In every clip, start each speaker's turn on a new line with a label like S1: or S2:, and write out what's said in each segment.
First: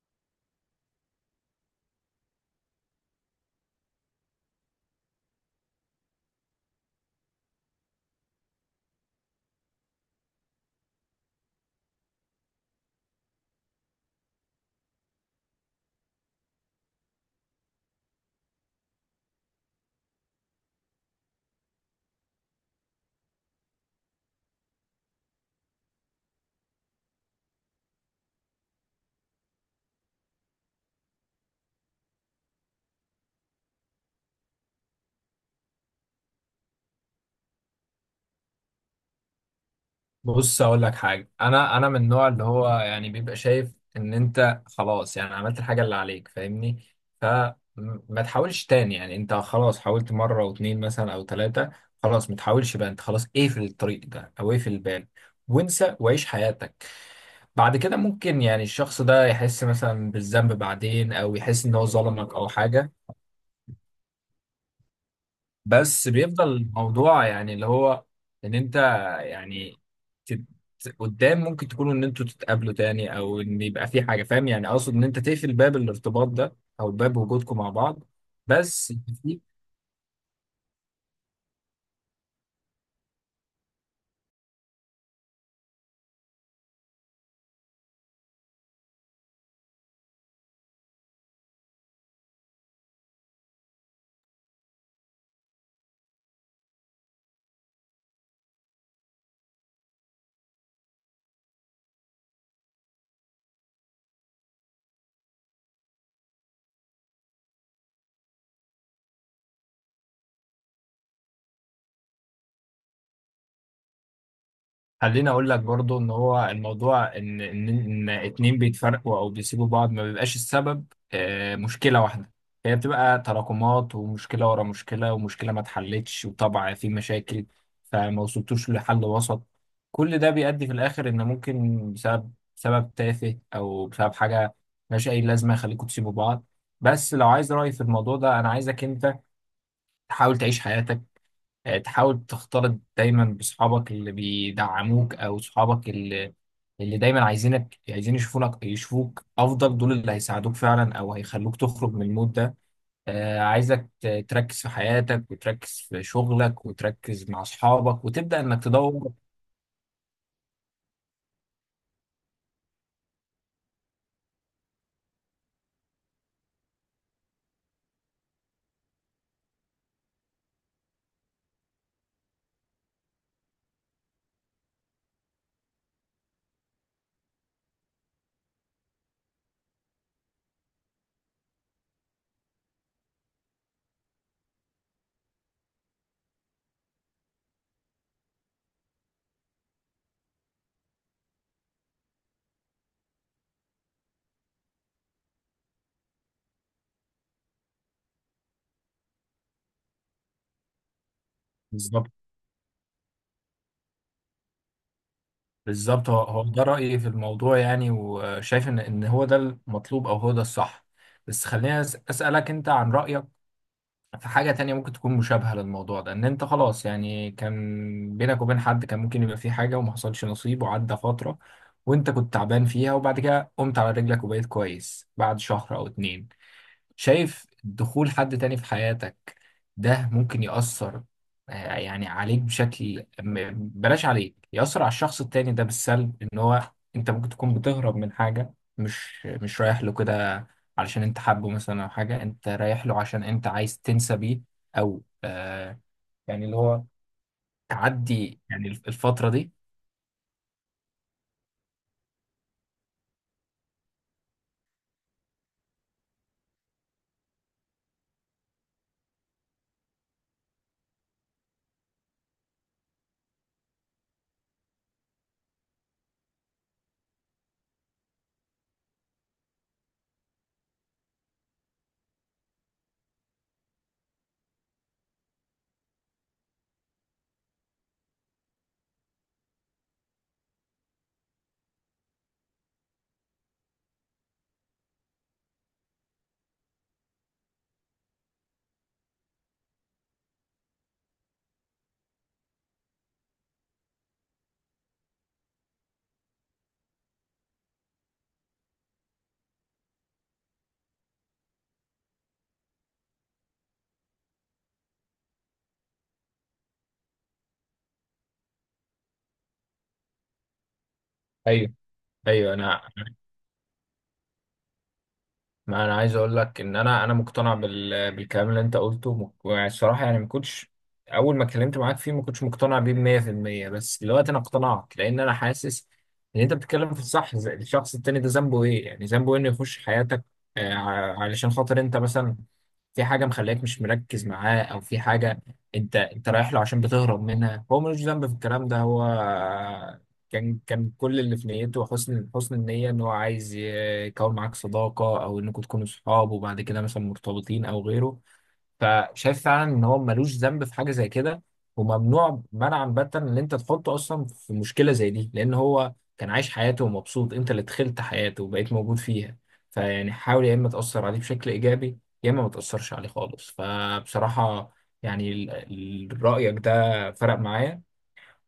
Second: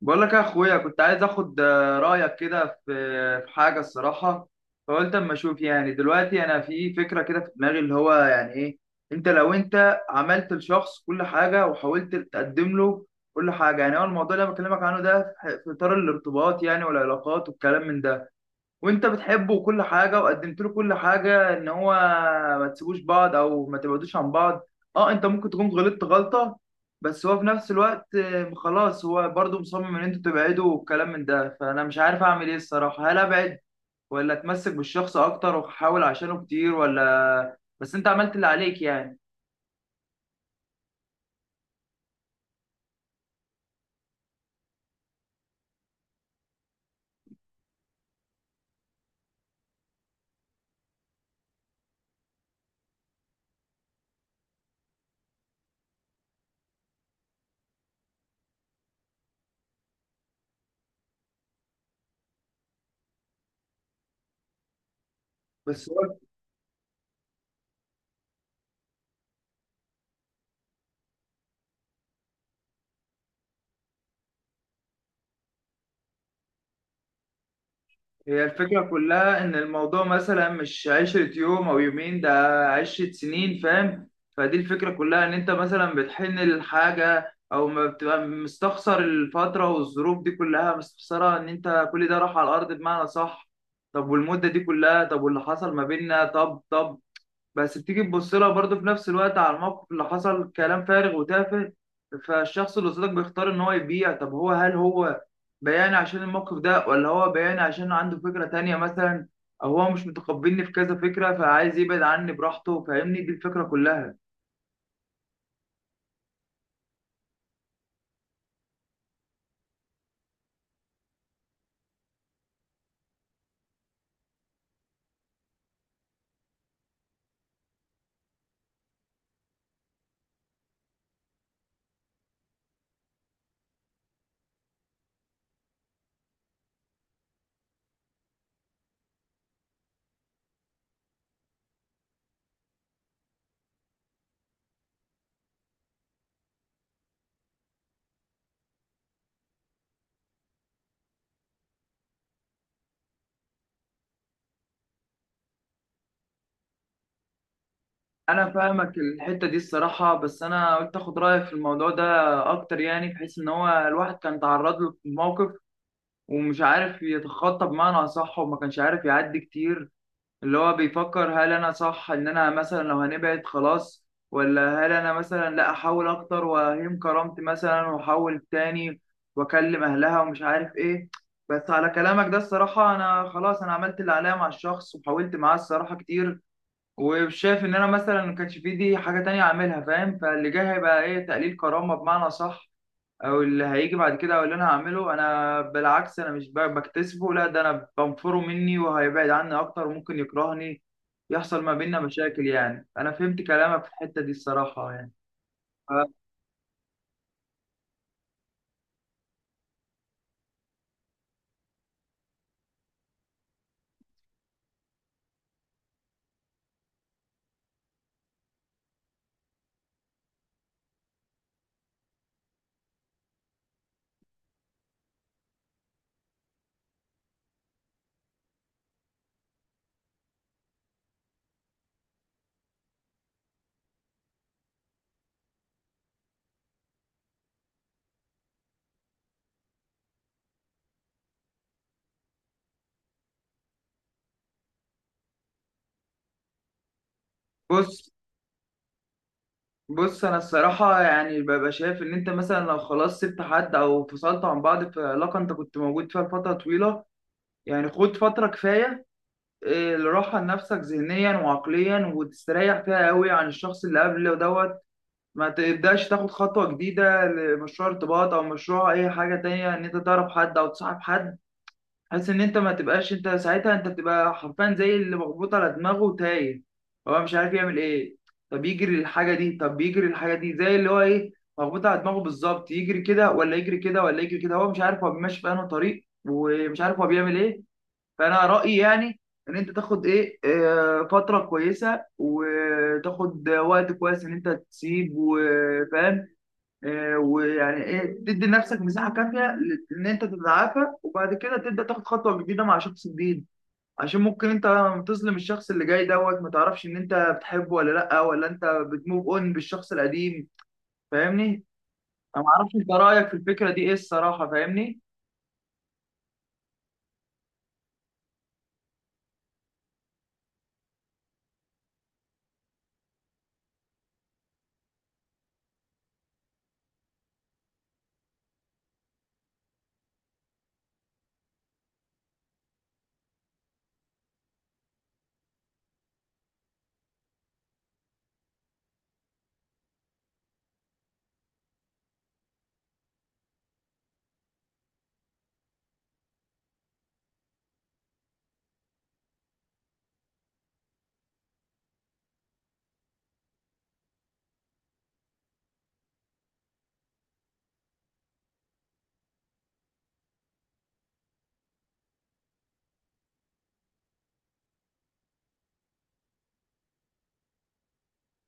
S1: بقول لك يا اخويا، كنت عايز اخد رايك كده في حاجه الصراحه. فقلت اما اشوف، يعني دلوقتي انا في فكره كده في دماغي اللي هو يعني ايه. انت لو انت عملت لشخص كل حاجه وحاولت تقدم له كل حاجه، يعني هو الموضوع اللي انا بكلمك عنه ده في اطار الارتباط يعني والعلاقات والكلام من ده، وانت بتحبه وكل حاجه وقدمت له كل حاجه، ان هو ما تسيبوش بعض او ما تبعدوش عن بعض. اه، انت ممكن تكون غلطت غلطه، بس هو في نفس الوقت خلاص هو برضه مصمم ان انتوا تبعدوا والكلام من ده. فانا مش عارف اعمل ايه الصراحه، هل ابعد ولا اتمسك بالشخص اكتر واحاول عشانه كتير، ولا بس انت عملت اللي عليك يعني؟
S2: بص اقول لك حاجه انا من النوع اللي هو يعني بيبقى شايف ان انت خلاص يعني عملت الحاجه اللي عليك فاهمني. فما تحاولش تاني، يعني انت خلاص حاولت مره واتنين مثلا او ثلاثه. خلاص ما تحاولش بقى، انت خلاص اقفل الطريق ده او اقفل الباب وانسى وعيش حياتك. بعد كده ممكن يعني الشخص ده يحس مثلا بالذنب بعدين، او يحس ان هو ظلمك او حاجه.
S1: بس
S2: بس
S1: هو
S2: بيفضل الموضوع يعني اللي هو ان انت يعني تت... قدام ممكن تكونوا ان انتوا تتقابلوا تاني، او ان يبقى في حاجه، فاهم يعني؟ اقصد ان انت تقفل باب الارتباط ده او باب وجودكم مع بعض.
S1: هي الفكرة
S2: بس في
S1: كلها إن الموضوع مثلا مش 10 يوم أو يومين، ده 10 سنين فاهم. فدي الفكرة كلها، إن أنت مثلا بتحن للحاجة أو ما بتبقى مستخسر الفترة والظروف دي كلها، مستخسرها إن أنت كل ده راح على الأرض بمعنى صح. طب والمدة دي كلها، طب واللي حصل ما بيننا، طب طب بس بتيجي تبص لها برضه في نفس الوقت على الموقف اللي حصل كلام فارغ وتافه. فالشخص اللي قصادك بيختار ان هو يبيع. طب هل هو بياني عشان الموقف ده، ولا هو بياني عشان عنده فكرة تانية مثلا، او هو مش متقبلني في كذا فكرة فعايز يبعد عني براحته. فاهمني، دي الفكرة كلها.
S2: خليني اقول لك برضو ان هو الموضوع، ان اتنين بيتفرقوا او بيسيبوا بعض، ما بيبقاش السبب مشكله واحده. هي بتبقى تراكمات ومشكله ورا مشكله ومشكله ما اتحلتش، وطبعا في مشاكل فما وصلتوش لحل وسط. كل ده بيؤدي في الاخر ان ممكن بسبب سبب تافه او بسبب حاجه ملهاش اي لازمه يخليكوا تسيبوا بعض. بس لو عايز رايي في الموضوع ده، انا عايزك انت تحاول تعيش حياتك، تحاول تختلط دايما بصحابك اللي بيدعموك او صحابك اللي دايما عايزينك، عايزين يشوفونك يشوفوك افضل. دول اللي هيساعدوك فعلا او هيخلوك تخرج من المود ده. عايزك تركز في حياتك، وتركز في شغلك، وتركز مع اصحابك، وتبدا
S1: انا
S2: انك
S1: فاهمك
S2: تدور.
S1: الحتة دي الصراحة، بس انا قلت اخد رأيك في الموضوع ده اكتر، يعني بحيث ان هو الواحد كان تعرض له في موقف ومش عارف يتخطى بمعنى اصح، وما كانش عارف يعدي كتير. اللي هو بيفكر هل انا صح ان انا مثلا لو هنبعد خلاص، ولا هل انا مثلا لا احاول اكتر واهين كرامتي مثلا واحاول تاني واكلم اهلها ومش عارف ايه. بس على كلامك ده الصراحة، انا خلاص انا عملت اللي عليا مع الشخص وحاولت معاه الصراحة كتير، وشايف ان انا مثلا ما كانش في دي حاجة تانية اعملها فاهم. فاللي جاي هيبقى ايه، تقليل كرامة بمعنى صح. او اللي هيجي بعد كده او اللي انا هعمله انا بالعكس، انا مش بكتسبه، لا ده انا بنفره مني وهيبعد عني اكتر وممكن يكرهني، يحصل ما بيننا
S2: بالظبط،
S1: مشاكل يعني. انا فهمت كلامك في الحتة دي الصراحة يعني.
S2: بالظبط، هو هو ده رايي في الموضوع يعني، وشايف ان هو ده المطلوب او هو ده الصح. بس خليني اسالك انت عن رايك في حاجة تانية ممكن تكون مشابهة للموضوع ده. ان انت خلاص يعني كان بينك وبين حد كان ممكن يبقى في حاجة وما حصلش نصيب، وعدى فترة وانت كنت تعبان فيها، وبعد كده قمت على رجلك وبقيت كويس بعد شهر او اتنين. شايف دخول حد تاني في حياتك ده ممكن يأثر يعني عليك بشكل بلاش عليك، يأثر على الشخص التاني ده بالسلب؟ ان هو انت ممكن تكون بتهرب من حاجة، مش رايح له كده علشان انت حابه مثلا، او حاجة انت رايح له عشان انت عايز تنسى بيه، او آه يعني اللي هو
S1: بص،
S2: تعدي يعني الفترة دي.
S1: بص انا الصراحة يعني ببقى شايف ان انت مثلا لو خلاص سبت حد او فصلت عن بعض في علاقة انت كنت موجود فيها لفترة طويلة، يعني خد فترة كفاية لراحة لنفسك ذهنيا وعقليا، وتستريح فيها قوي عن الشخص اللي قبل دوت. ما تبداش تاخد خطوة جديدة لمشروع ارتباط او مشروع اي حاجة تانية، ان انت تعرف حد او تصاحب حد، بحيث ان انت ما تبقاش. انت ساعتها انت بتبقى حرفيا زي اللي مخبوط على دماغه وتايه، هو مش عارف يعمل ايه. طب يجري الحاجة دي زي اللي هو ايه، مخبوط على دماغه بالظبط، يجري كده ولا يجري كده ولا يجري كده، هو مش عارف هو ماشي في انهي طريق، ومش عارف هو بيعمل ايه. فانا رايي يعني ان انت تاخد ايه فتره كويسه وتاخد وقت كويس ان انت تسيب وفاهم، ويعني ايه تدي لنفسك مساحه كافيه ان انت تتعافى، وبعد كده تبدا تاخد خطوه جديده مع شخص جديد. عشان ممكن انت لما تظلم الشخص اللي جاي دوت، ما تعرفش ان انت بتحبه ولا لا، ولا انت بتموف اون بالشخص القديم، فاهمني.
S2: ايوه،
S1: انا ما
S2: ايوه.
S1: اعرفش
S2: انا
S1: انت رايك في الفكره دي ايه الصراحه، فاهمني؟
S2: ما انا عايز اقول لك ان انا مقتنع بالكلام اللي انت قلته الصراحه. يعني ما كنتش اول ما اتكلمت معاك فيه ما كنتش مقتنع بيه 100%، بس دلوقتي انا اقتنعت لان انا حاسس ان انت بتتكلم في الصح. الشخص التاني ده ذنبه ايه؟ يعني ذنبه إيه انه يخش حياتك؟ علشان خاطر انت مثلا في حاجه مخليك مش مركز معاه، او في حاجه انت رايح له عشان بتهرب منها. هو ملوش ذنب في الكلام ده. هو كان كل اللي في نيته حسن النية، ان هو عايز يكون معاك صداقة، او انكم تكونوا صحاب وبعد كده مثلا مرتبطين او غيره. فشايف فعلا ان هو ملوش ذنب في حاجة زي كده، وممنوع منعا باتا ان انت تحطه اصلا في مشكلة زي دي، لان هو كان عايش حياته ومبسوط، انت اللي دخلت حياته وبقيت موجود فيها. فيعني حاول، يا اما تأثر عليه بشكل ايجابي، يا اما ما تأثرش عليه خالص. فبصراحة يعني رأيك ده فرق معايا،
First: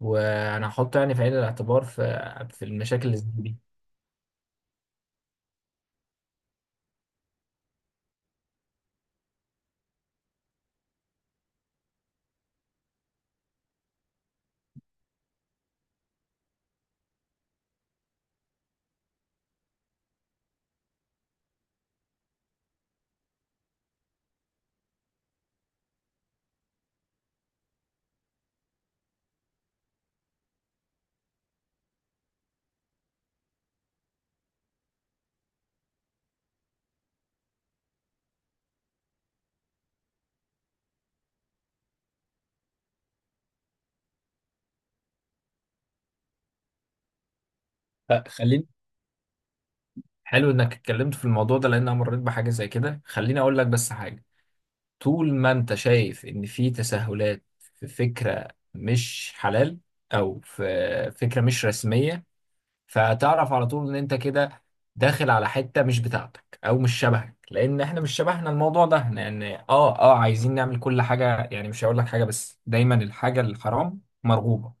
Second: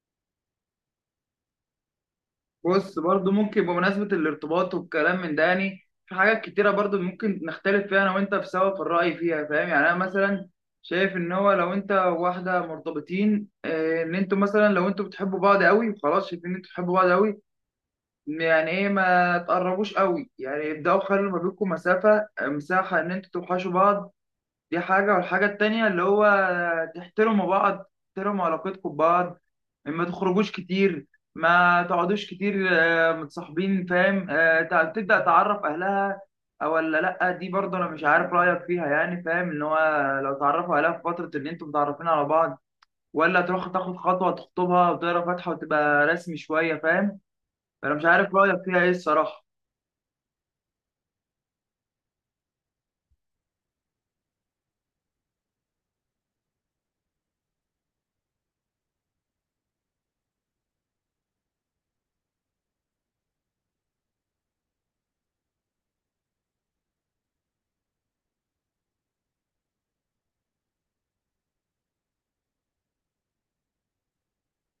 S2: وانا هحط يعني في عين الاعتبار في
S1: بص،
S2: المشاكل اللي زي
S1: برضو
S2: دي.
S1: ممكن بمناسبة الارتباط والكلام من ده، يعني في حاجات كتيرة برضو ممكن نختلف فيها أنا وأنت في سوا في الرأي فيها فاهم. يعني أنا مثلا شايف إن هو لو أنت وواحدة مرتبطين إن أنتوا مثلا لو أنتوا بتحبوا بعض قوي وخلاص شايفين إن أنتوا بتحبوا بعض قوي، يعني إيه، ما تقربوش قوي، يعني ابدأوا خلوا ما بينكم مسافة مساحة، إن أنتوا توحشوا بعض. دي حاجة. والحاجة التانية اللي هو تحترموا بعض، تحترموا علاقتكم ببعض، ما تخرجوش كتير، ما تقعدوش كتير متصاحبين فاهم. تبدأ تعرف أهلها أو ولا لأ، دي برضه أنا مش عارف رأيك فيها يعني. فاهم إن هو لو تعرفوا أهلها في فترة إن أنتوا متعرفين على بعض، ولا تروح تاخد خطوة تخطبها وتقرا فاتحة وتبقى رسمي شوية فاهم. فأنا مش
S2: ف-
S1: عارف رأيك
S2: خليني
S1: فيها إيه الصراحة.
S2: حلو انك اتكلمت في الموضوع ده، لان انا مريت بحاجه زي كده. خليني اقول لك بس حاجه: طول ما انت شايف ان في تساهلات في فكره مش حلال، او في فكره مش رسميه، فتعرف على طول ان انت كده داخل على حته مش بتاعتك او مش شبهك. لان احنا مش شبهنا الموضوع ده، لان عايزين نعمل كل حاجه يعني. مش هقول لك حاجه، بس دايما الحاجه الحرام مرغوبه،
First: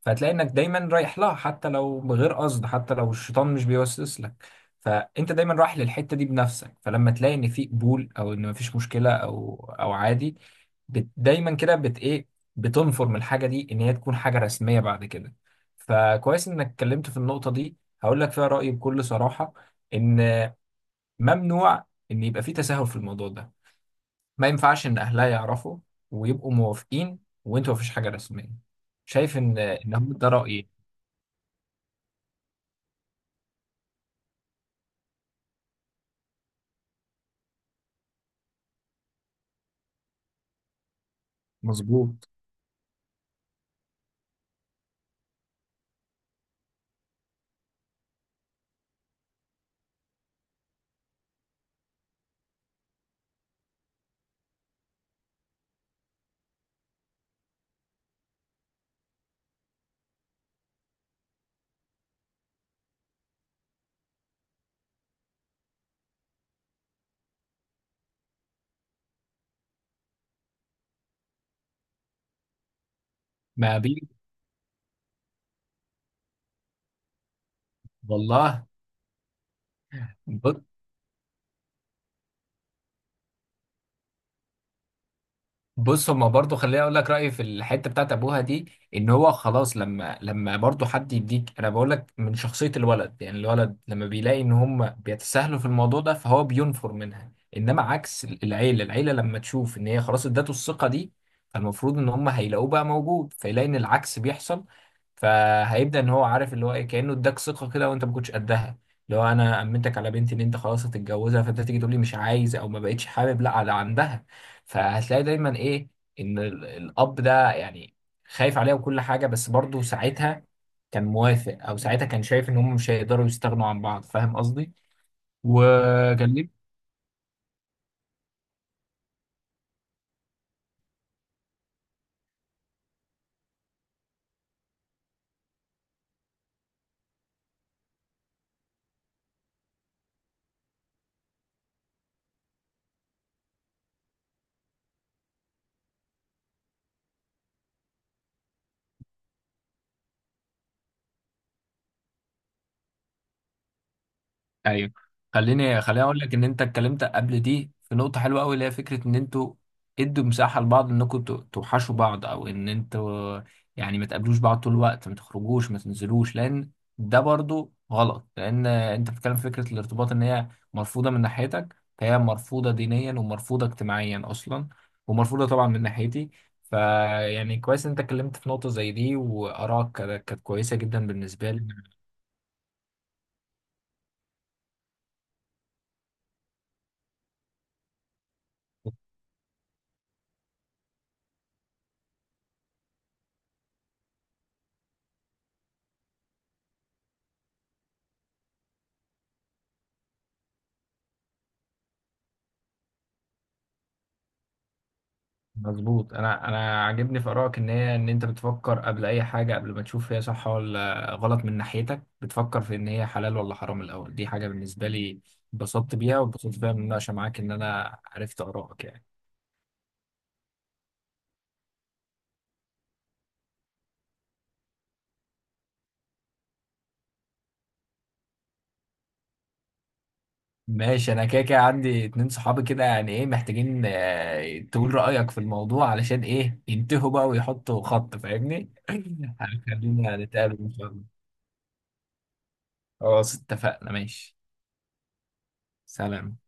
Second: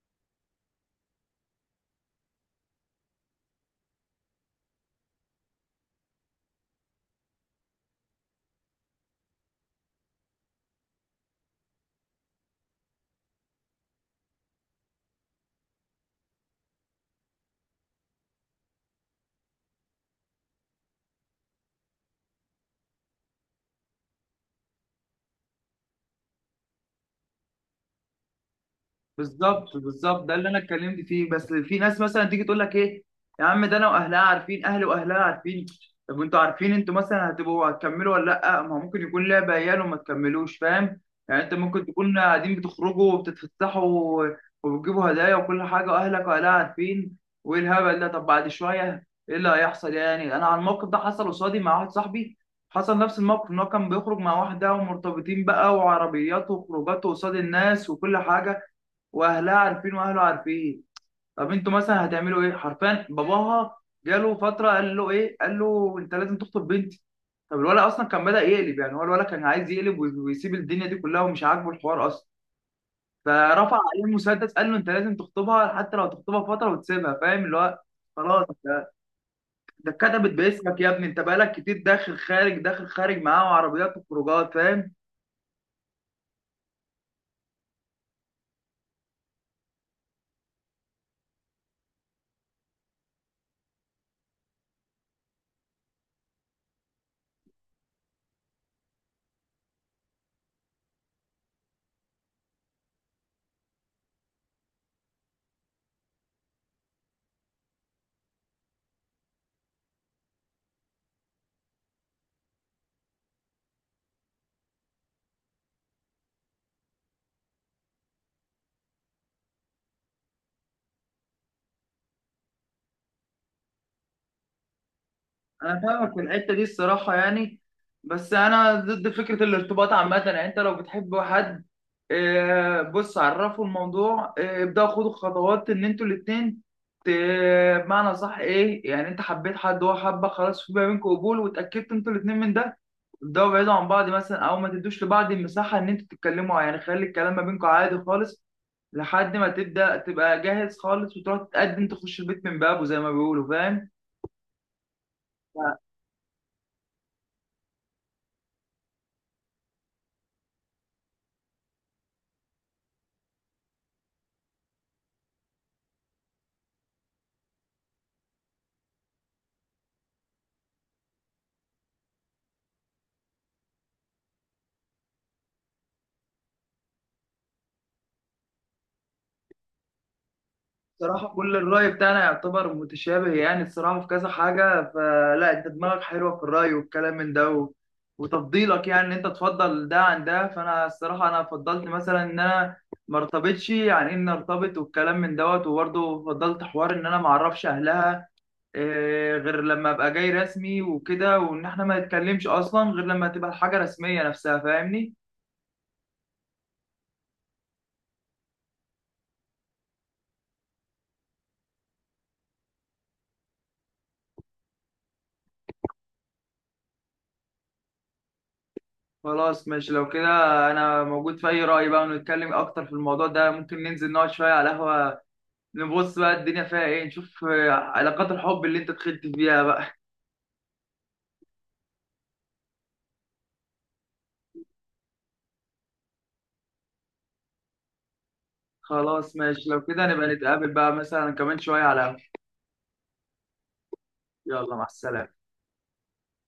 S2: فهتلاقي انك دايما رايح لها حتى لو بغير قصد، حتى لو الشيطان مش بيوسوس لك. فانت دايما رايح للحته دي بنفسك، فلما تلاقي ان في قبول، او ان مفيش مشكله، او عادي، بت دايما كده، بت ايه، بتنفر الحاجه دي ان هي تكون حاجه رسميه بعد كده. فكويس انك اتكلمت في النقطه دي. هقول لك فيها رايي بكل صراحه، ان ممنوع ان يبقى في تساهل في الموضوع ده. ما ينفعش ان اهلها يعرفوا ويبقوا موافقين، وانتوا مفيش حاجه رسميه. شايف؟ ان
S1: بالظبط،
S2: ان هم
S1: بالظبط
S2: ده
S1: ده اللي انا
S2: رايي.
S1: اتكلمت فيه. بس في ناس مثلا تيجي تقول لك ايه، يا عم ده انا واهلها عارفين، اهلي واهلها عارفين. طب انتوا عارفين انتوا مثلا هتكملوا ولا لا؟ ما هو ممكن يكون لعبه عيال وما تكملوش فاهم. يعني انت ممكن تكون
S2: مظبوط.
S1: قاعدين بتخرجوا وبتتفسحوا وبتجيبوا هدايا وكل حاجه، واهلك واهلها عارفين، وايه الهبل ده. طب بعد شويه ايه اللي هيحصل؟ يعني انا على الموقف ده، حصل قصادي مع واحد صاحبي حصل نفس الموقف ان هو كان بيخرج مع واحده ومرتبطين بقى، وعربيات وخروجات قصاد الناس وكل حاجه، واهلها عارفين واهله عارفين. طب انتوا مثلا هتعملوا ايه حرفيا؟ باباها جاله فتره، قال له ايه، قال له انت لازم تخطب بنتي. طب الولد اصلا كان بدا يقلب، يعني هو الولد كان عايز يقلب ويسيب الدنيا دي كلها ومش عاجبه الحوار اصلا. فرفع
S2: ما
S1: عليه
S2: بي
S1: المسدس قال له انت لازم تخطبها، حتى لو تخطبها فتره وتسيبها فاهم اللي هو. خلاص،
S2: والله.
S1: ده اتكتبت
S2: بص،
S1: باسمك يا ابني، انت بقالك كتير داخل خارج داخل خارج معاه، وعربيات وخروجات فاهم.
S2: هما برضو. خليني اقول لك رايي في الحته بتاعت ابوها دي. ان هو خلاص، لما برضو حد يديك، انا بقول لك من شخصيه الولد يعني. الولد لما بيلاقي ان هم بيتساهلوا في الموضوع ده فهو بينفر منها، انما عكس العيله. العيله لما تشوف ان هي خلاص ادته الثقه دي، فالمفروض ان هم هيلاقوه بقى موجود، فيلاقي ان العكس بيحصل. فهيبدا ان هو عارف اللي هو ايه، كانه اداك ثقه كده وانت ما كنتش قدها. اللي هو انا امنتك على بنتي ان انت خلاص هتتجوزها، فانت تيجي تقول لي مش عايز او ما بقتش حابب، لا على عندها. فهتلاقي دايما ايه، ان الاب ده يعني خايف عليها وكل حاجه، بس برضه ساعتها كان موافق، او ساعتها كان شايف ان هم مش هيقدروا يستغنوا عن بعض، فاهم قصدي؟
S1: انا فاهمك في
S2: وكان
S1: الحته
S2: ليه.
S1: دي الصراحه يعني، بس انا ضد فكره الارتباط عامه. يعني انت لو بتحب حد بص عرفه الموضوع، ابداوا خدوا خطوات ان انتوا الاتنين ت- بمعنى صح ايه، يعني انت حبيت حد هو حبك خلاص، في ما بينكم قبول واتاكدت انتوا الاتنين من ده، ابداوا بعيدوا عن بعض مثلا، او ما تدوش لبعض المساحه ان انتوا تتكلموا، يعني خلي الكلام ما بينكم عادي خالص لحد ما تبدا تبقى جاهز خالص، وتروح تتقدم تخش البيت من بابه زي ما بيقولوا فاهم.
S2: ايوه. خليني اقول لك ان انت اتكلمت قبل دي في نقطه حلوه قوي، اللي هي فكره ان انتوا ادوا مساحه لبعض انكم توحشوا بعض، او ان انتوا يعني ما تقابلوش بعض طول الوقت، ما تخرجوش، ما تنزلوش، لان ده برضو غلط. لان انت بتتكلم في فكره الارتباط ان هي مرفوضه من ناحيتك، فهي مرفوضه دينيا ومرفوضه اجتماعيا اصلا، ومرفوضه طبعا من ناحيتي. فيعني كويس ان انت اتكلمت في نقطه زي دي، وارائك كانت كويسه جدا
S1: صراحة
S2: بالنسبه
S1: كل
S2: لي.
S1: الرأي بتاعنا يعتبر متشابه، يعني الصراحة في كذا حاجة. فلا أنت دماغك حلوة في الرأي والكلام من ده وتفضيلك، يعني إن أنت تفضل ده عن ده. فأنا الصراحة أنا فضلت مثلا إن أنا ما ارتبطش يعني، إن ارتبط والكلام من دوت. وبرضه فضلت حوار إن أنا ما أعرفش أهلها غير لما أبقى جاي رسمي وكده، وإن إحنا ما نتكلمش أصلا غير لما تبقى الحاجة رسمية نفسها. فاهمني؟
S2: مظبوط. انا عاجبني في ارائك ان هي ان انت بتفكر قبل اي حاجه، قبل ما تشوف هي صح ولا غلط من ناحيتك، بتفكر في ان هي حلال ولا حرام الاول. دي حاجه بالنسبه لي اتبسطت بيها واتبسطت بيها من المناقشه معاك، ان انا عرفت ارائك يعني.
S1: خلاص ماشي لو كده، انا موجود في اي رأي بقى. ونتكلم اكتر في الموضوع ده، ممكن ننزل نقعد شوية على قهوة، نبص بقى الدنيا فيها ايه، نشوف علاقات الحب اللي انت دخلت فيها بقى.
S2: ماشي، انا كده كده عندي اتنين صحابي كده، يعني ايه، محتاجين تقول رايك في الموضوع علشان ايه ينتهوا بقى ويحطوا خط، فاهمني؟
S1: خلاص ماشي لو كده،
S2: هنخلينا
S1: نبقى
S2: نتقابل
S1: نتقابل
S2: ان شاء
S1: بقى
S2: الله.
S1: مثلا كمان شوية على قهوة.
S2: خلاص، اتفقنا، ماشي.
S1: يلا، مع السلامة.
S2: سلام.